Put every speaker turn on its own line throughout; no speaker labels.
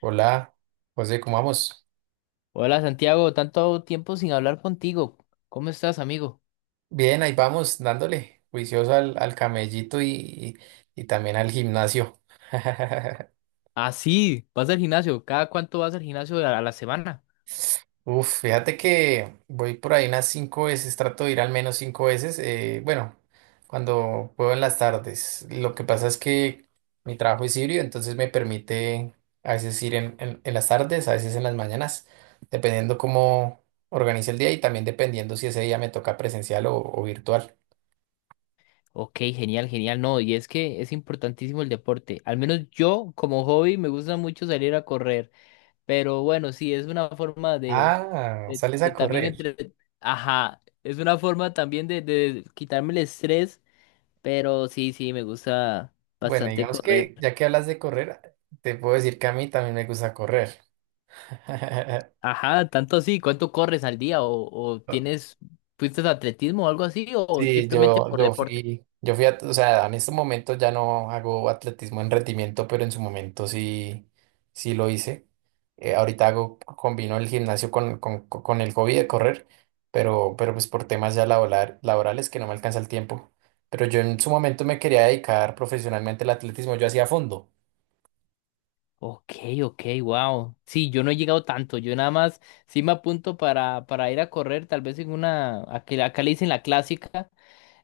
Hola, José, ¿cómo vamos?
Hola Santiago, tanto tiempo sin hablar contigo. ¿Cómo estás, amigo?
Bien, ahí vamos, dándole juicioso al camellito y, también al gimnasio.
Ah, sí, vas al gimnasio. ¿Cada cuánto vas al gimnasio a la semana?
Uf, fíjate que voy por ahí unas cinco veces, trato de ir al menos cinco veces, bueno, cuando puedo en las tardes. Lo que pasa es que mi trabajo es híbrido, entonces me permite a veces ir en las tardes, a veces en las mañanas, dependiendo cómo organice el día y también dependiendo si ese día me toca presencial o virtual.
Ok, genial, genial. No, y es que es importantísimo el deporte. Al menos yo, como hobby, me gusta mucho salir a correr. Pero bueno, sí, es una forma de,
Ah,
de-
sales a
de también
correr.
entre... Ajá, es una forma también de quitarme el estrés. Pero sí, sí, me gusta
Bueno,
bastante
digamos
correr.
que ya que hablas de correr, te puedo decir que a mí también me gusta correr.
Ajá, tanto así, ¿cuánto corres al día? O tienes, fuiste de atletismo o algo así? ¿O
Sí,
simplemente por deporte?
o sea, en este momento ya no hago atletismo en rendimiento, pero en su momento sí, sí lo hice. Ahorita combino el gimnasio con el hobby de correr, pero pues por temas ya laborales que no me alcanza el tiempo. Pero yo en su momento me quería dedicar profesionalmente al atletismo, yo hacía fondo.
Ok, ok, wow. Sí, yo no he llegado tanto, yo nada más sí me apunto para ir a correr, tal vez en una, aquí- acá le dicen la clásica,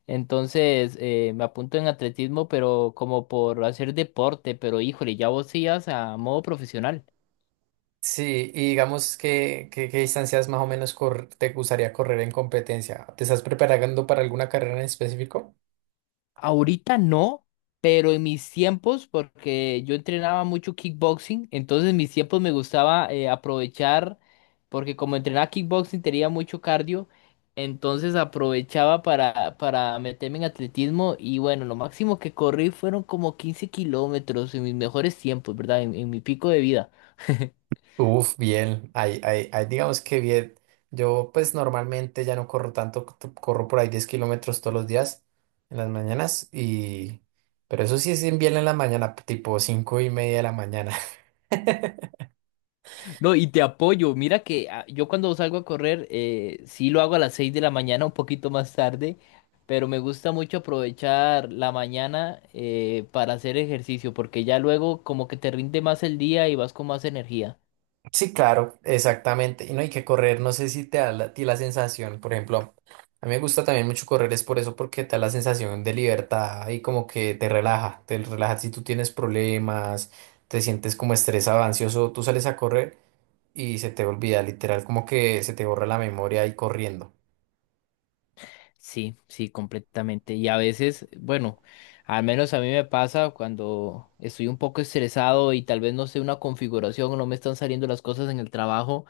entonces me apunto en atletismo, pero como por hacer deporte, pero híjole, ya vos sí ibas a modo profesional.
Sí, y digamos qué distancias más o menos te gustaría correr en competencia. ¿Te estás preparando para alguna carrera en específico?
Ahorita no, pero en mis tiempos, porque yo entrenaba mucho kickboxing, entonces en mis tiempos me gustaba aprovechar, porque como entrenaba kickboxing tenía mucho cardio, entonces aprovechaba para meterme en atletismo y bueno, lo máximo que corrí fueron como 15 kilómetros en mis mejores tiempos, ¿verdad? En mi pico de vida.
Uf, bien, ahí digamos que bien. Yo pues normalmente ya no corro tanto, corro por ahí 10 kilómetros todos los días en las mañanas y. Pero eso sí es bien en la mañana, tipo 5:30 de la mañana.
No, y te apoyo. Mira que ah, yo cuando salgo a correr, sí lo hago a las 6 de la mañana, un poquito más tarde, pero me gusta mucho aprovechar la mañana para hacer ejercicio, porque ya luego como que te rinde más el día y vas con más energía.
Sí, claro, exactamente. Y no hay que correr, no sé si te da a ti la sensación, por ejemplo, a mí me gusta también mucho correr, es por eso, porque te da la sensación de libertad y como que te relaja si tú tienes problemas, te sientes como estresado, ansioso, tú sales a correr y se te olvida, literal, como que se te borra la memoria y corriendo.
Sí, sí, completamente. Y a veces, bueno, al menos a mí me pasa cuando estoy un poco estresado y tal vez no sé una configuración o no me están saliendo las cosas en el trabajo.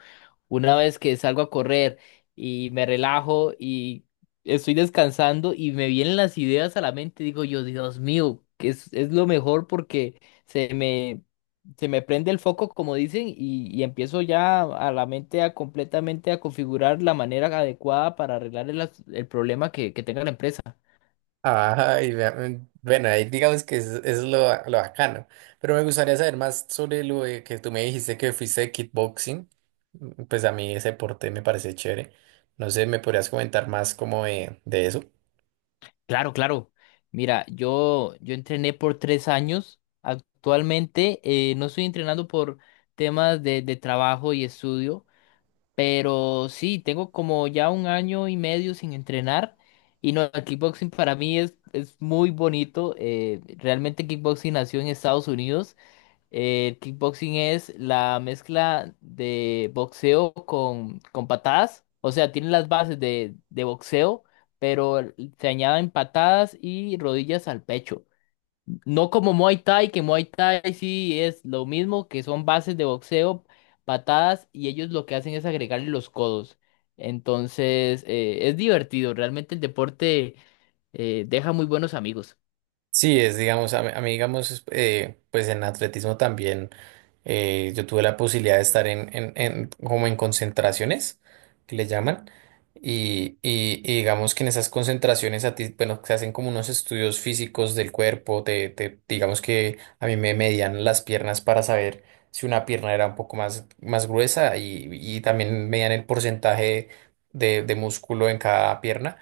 Una vez que salgo a correr y me relajo y estoy descansando y me vienen las ideas a la mente, digo yo, Dios mío, que es lo mejor porque se me se me prende el foco, como dicen, y empiezo ya a la mente a completamente a configurar la manera adecuada para arreglar el, as- el problema que tenga la empresa.
Ay, vea, bueno, ahí digamos que es lo bacano. Pero me gustaría saber más sobre lo de que tú me dijiste que fuiste de kickboxing. Pues a mí ese deporte me parece chévere. No sé, ¿me podrías comentar más como de eso?
Claro, claro. Mira, yo entrené por 3 años. Actualmente no estoy entrenando por temas de trabajo y estudio, pero sí, tengo como ya 1 año y medio sin entrenar. Y no, el kickboxing para mí es muy bonito. Realmente kickboxing nació en Estados Unidos. El kickboxing es la mezcla de boxeo con patadas. O sea, tiene las bases de boxeo, pero se añaden patadas y rodillas al pecho. No como Muay Thai, que Muay Thai sí es lo mismo, que son bases de boxeo, patadas, y ellos lo que hacen es agregarle los codos. Entonces, es divertido. Realmente el deporte deja muy buenos amigos.
Sí, es, digamos, a mí, digamos, pues en atletismo también yo tuve la posibilidad de estar en como en concentraciones, que le llaman, y digamos que en esas concentraciones a ti, bueno, se hacen como unos estudios físicos del cuerpo, digamos que a mí me medían las piernas para saber si una pierna era un poco más gruesa y también medían el porcentaje de músculo en cada pierna,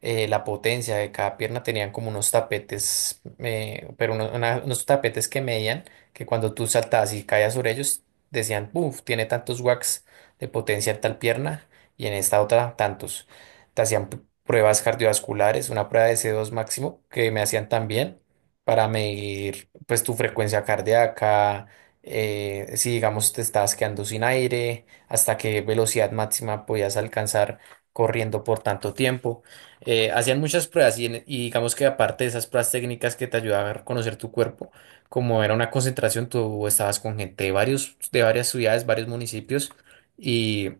la potencia de cada pierna tenían como unos tapetes, pero unos tapetes que medían que cuando tú saltabas y caías sobre ellos, decían, uff, tiene tantos watts de potencia en tal pierna y en esta otra tantos. Te hacían pruebas cardiovasculares, una prueba de C2 máximo que me hacían también para medir pues tu frecuencia cardíaca. Si digamos te estabas quedando sin aire, hasta qué velocidad máxima podías alcanzar corriendo por tanto tiempo. Hacían muchas pruebas y digamos que aparte de esas pruebas técnicas que te ayudaban a conocer tu cuerpo, como era una concentración, tú estabas con gente de varios, de varias ciudades, varios municipios, y,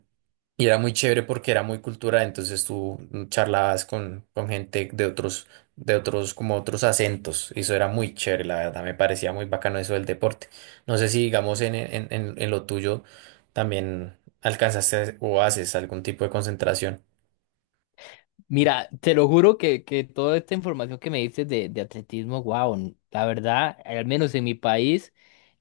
y era muy chévere porque era muy cultural, entonces tú charlabas con gente de otros, como otros acentos, y eso era muy chévere, la verdad, me parecía muy bacano eso del deporte. No sé si digamos en lo tuyo también alcanzaste o haces algún tipo de concentración.
Mira, te lo juro que toda esta información que me dices de atletismo, wow, la verdad, al menos en mi país,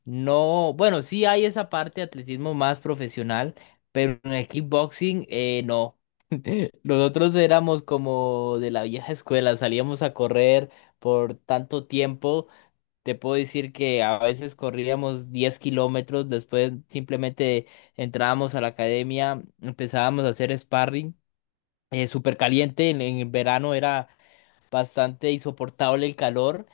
no, bueno, sí hay esa parte de atletismo más profesional, pero en el kickboxing, no. Nosotros éramos como de la vieja escuela, salíamos a correr por tanto tiempo. Te puedo decir que a veces corríamos 10 kilómetros, después simplemente entrábamos a la academia, empezábamos a hacer sparring súper caliente, en el verano era bastante insoportable el calor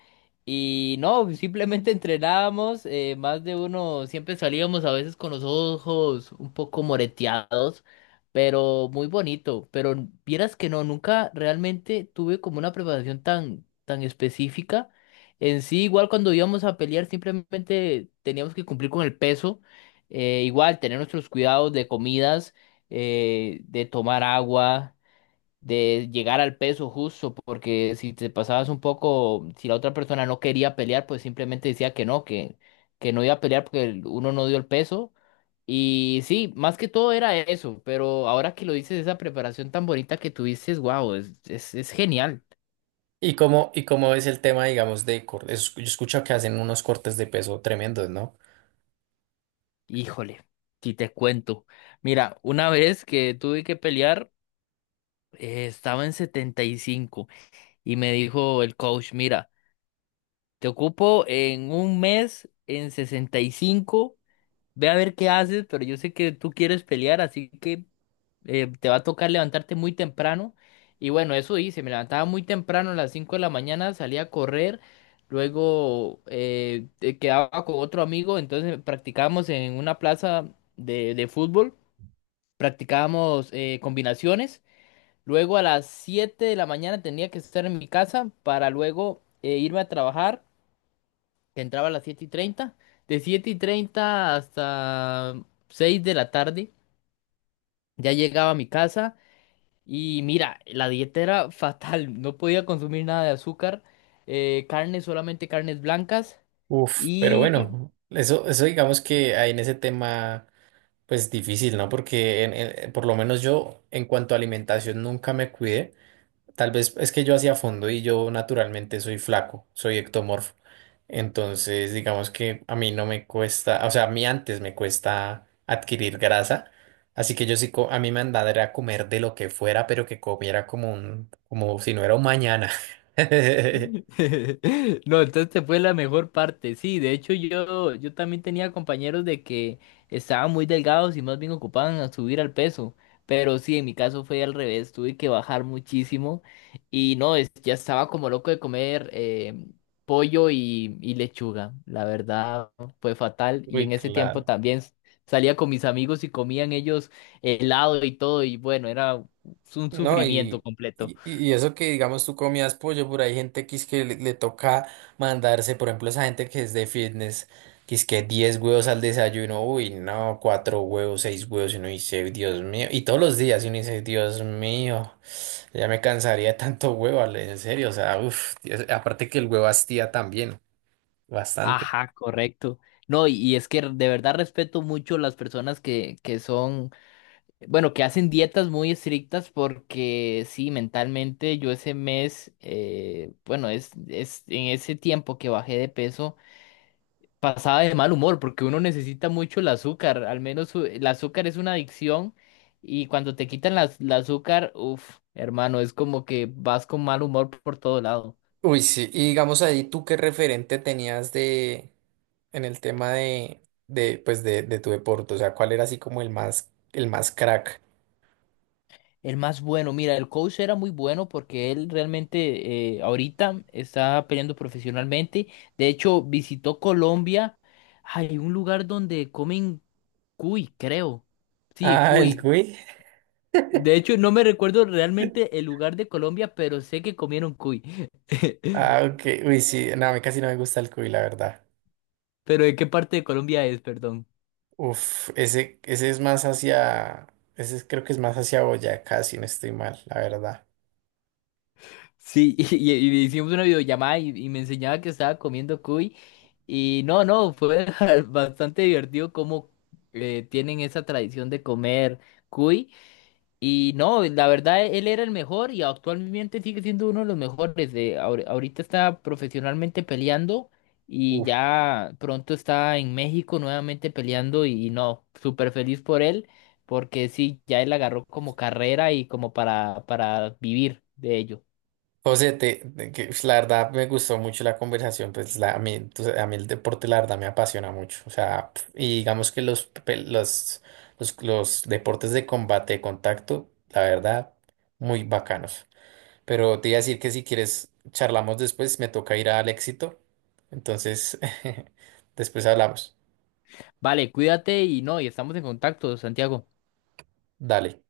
y no, simplemente entrenábamos, más de uno, siempre salíamos a veces con los ojos un poco moreteados, pero muy bonito, pero n- vieras que no, nunca realmente tuve como una preparación tan, tan específica. En sí, igual cuando íbamos a pelear, simplemente teníamos que cumplir con el peso, igual tener nuestros cuidados de comidas, de tomar agua de llegar al peso justo, porque si te pasabas un poco, si la otra persona no quería pelear, pues simplemente decía que no iba a pelear porque el- uno no dio el peso. Y sí, más que todo era eso, pero ahora que lo dices, esa preparación tan bonita que tuviste, wow, es genial.
¿Y cómo es el tema, digamos, de cortes? Yo escucho que hacen unos cortes de peso tremendos, ¿no?
Híjole, si te cuento. Mira, una vez que tuve que pelear, estaba en 75 y me dijo el coach, mira, te ocupo en un mes en 65. Ve a ver qué haces, pero yo sé que tú quieres pelear, así que te va a tocar levantarte muy temprano. Y bueno, eso hice, me levantaba muy temprano a las 5 de la mañana, salía a correr, luego quedaba con otro amigo, entonces practicábamos en una plaza de fútbol, practicábamos combinaciones, luego a las 7 de la mañana tenía que estar en mi casa para luego irme a trabajar que entraba a las 7:30. De 7:30 hasta 6 de la tarde ya llegaba a mi casa y mira, la dieta era fatal, no podía consumir nada de azúcar, carne, solamente carnes blancas.
Uf, pero
Y
bueno, eso digamos que hay en ese tema, pues difícil, ¿no? Porque por lo menos yo, en cuanto a alimentación, nunca me cuidé. Tal vez es que yo hacía fondo y yo naturalmente soy flaco, soy ectomorfo. Entonces, digamos que a mí no me cuesta, o sea, a mí antes me cuesta adquirir grasa. Así que yo sí, a mí me andaba era comer de lo que fuera, pero que comiera como si no era un mañana.
no, entonces fue la mejor parte. Sí, de hecho yo también tenía compañeros de que estaban muy delgados y más bien ocupaban a subir al peso. Pero sí, en mi caso fue al revés, tuve que bajar muchísimo y no, es- ya estaba como loco de comer pollo y lechuga. La verdad fue fatal y
Uy,
en ese tiempo
claro.
también salía con mis amigos y comían ellos helado y todo y bueno, era un
No,
sufrimiento
y,
completo.
y, y eso que digamos tú comías pollo, por ahí gente que es que le toca mandarse, por ejemplo, esa gente que es de fitness, que es que 10 huevos al desayuno, uy, no, cuatro huevos, seis huevos, y uno dice, Dios mío, y todos los días, y uno dice, Dios mío, ya me cansaría de tanto huevo, Ale, en serio, o sea, uff, aparte que el huevo hastía también, bastante.
Ajá, correcto. No, y es que de verdad respeto mucho las personas que son, bueno, que hacen dietas muy estrictas porque sí, mentalmente yo ese mes, bueno, es en ese tiempo que bajé de peso, pasaba de mal humor porque uno necesita mucho el azúcar, al menos u- el azúcar es una adicción y cuando te quitan la, el azúcar, uff, hermano, es como que vas con mal humor por todo lado.
Uy, sí, y digamos ahí, ¿tú qué referente tenías de en el tema de tu deporte? O sea, ¿cuál era así como el más, crack?
El más bueno, mira, el coach era muy bueno porque él realmente ahorita está peleando profesionalmente. De hecho, visitó Colombia. Hay un lugar donde comen cuy, creo. Sí,
Ah, el
cuy.
cuy.
De hecho, no me recuerdo realmente el lugar de Colombia, pero sé que comieron cuy.
Ah, ok. Uy, sí, no, a mí casi no me gusta el cuy, la verdad.
Pero ¿de qué parte de Colombia es, perdón?
Uf, ese es más hacia, ese es- creo que es más hacia Boyacá, si no estoy mal, la verdad.
Sí, y hicimos una videollamada y me enseñaba que estaba comiendo cuy. Y no, no, fue bastante divertido cómo tienen esa tradición de comer cuy. Y no, la verdad, él era el mejor y actualmente sigue siendo uno de los mejores. Ahorita está profesionalmente peleando y
Uf.
ya pronto está en México nuevamente peleando. Y no, súper feliz por él, porque sí, ya él agarró como carrera y como para vivir de ello.
José, pues, la verdad me gustó mucho la conversación, pues la, a mí, tú sa- a mí el deporte la verdad me apasiona mucho, o sea, pf, y digamos que los, pe- los deportes de combate, de contacto, la verdad, muy bacanos. Pero te iba a decir que si quieres charlamos después, me toca ir al éxito, entonces después hablamos.
Vale, cuídate y no, y estamos en contacto, Santiago.
Dale.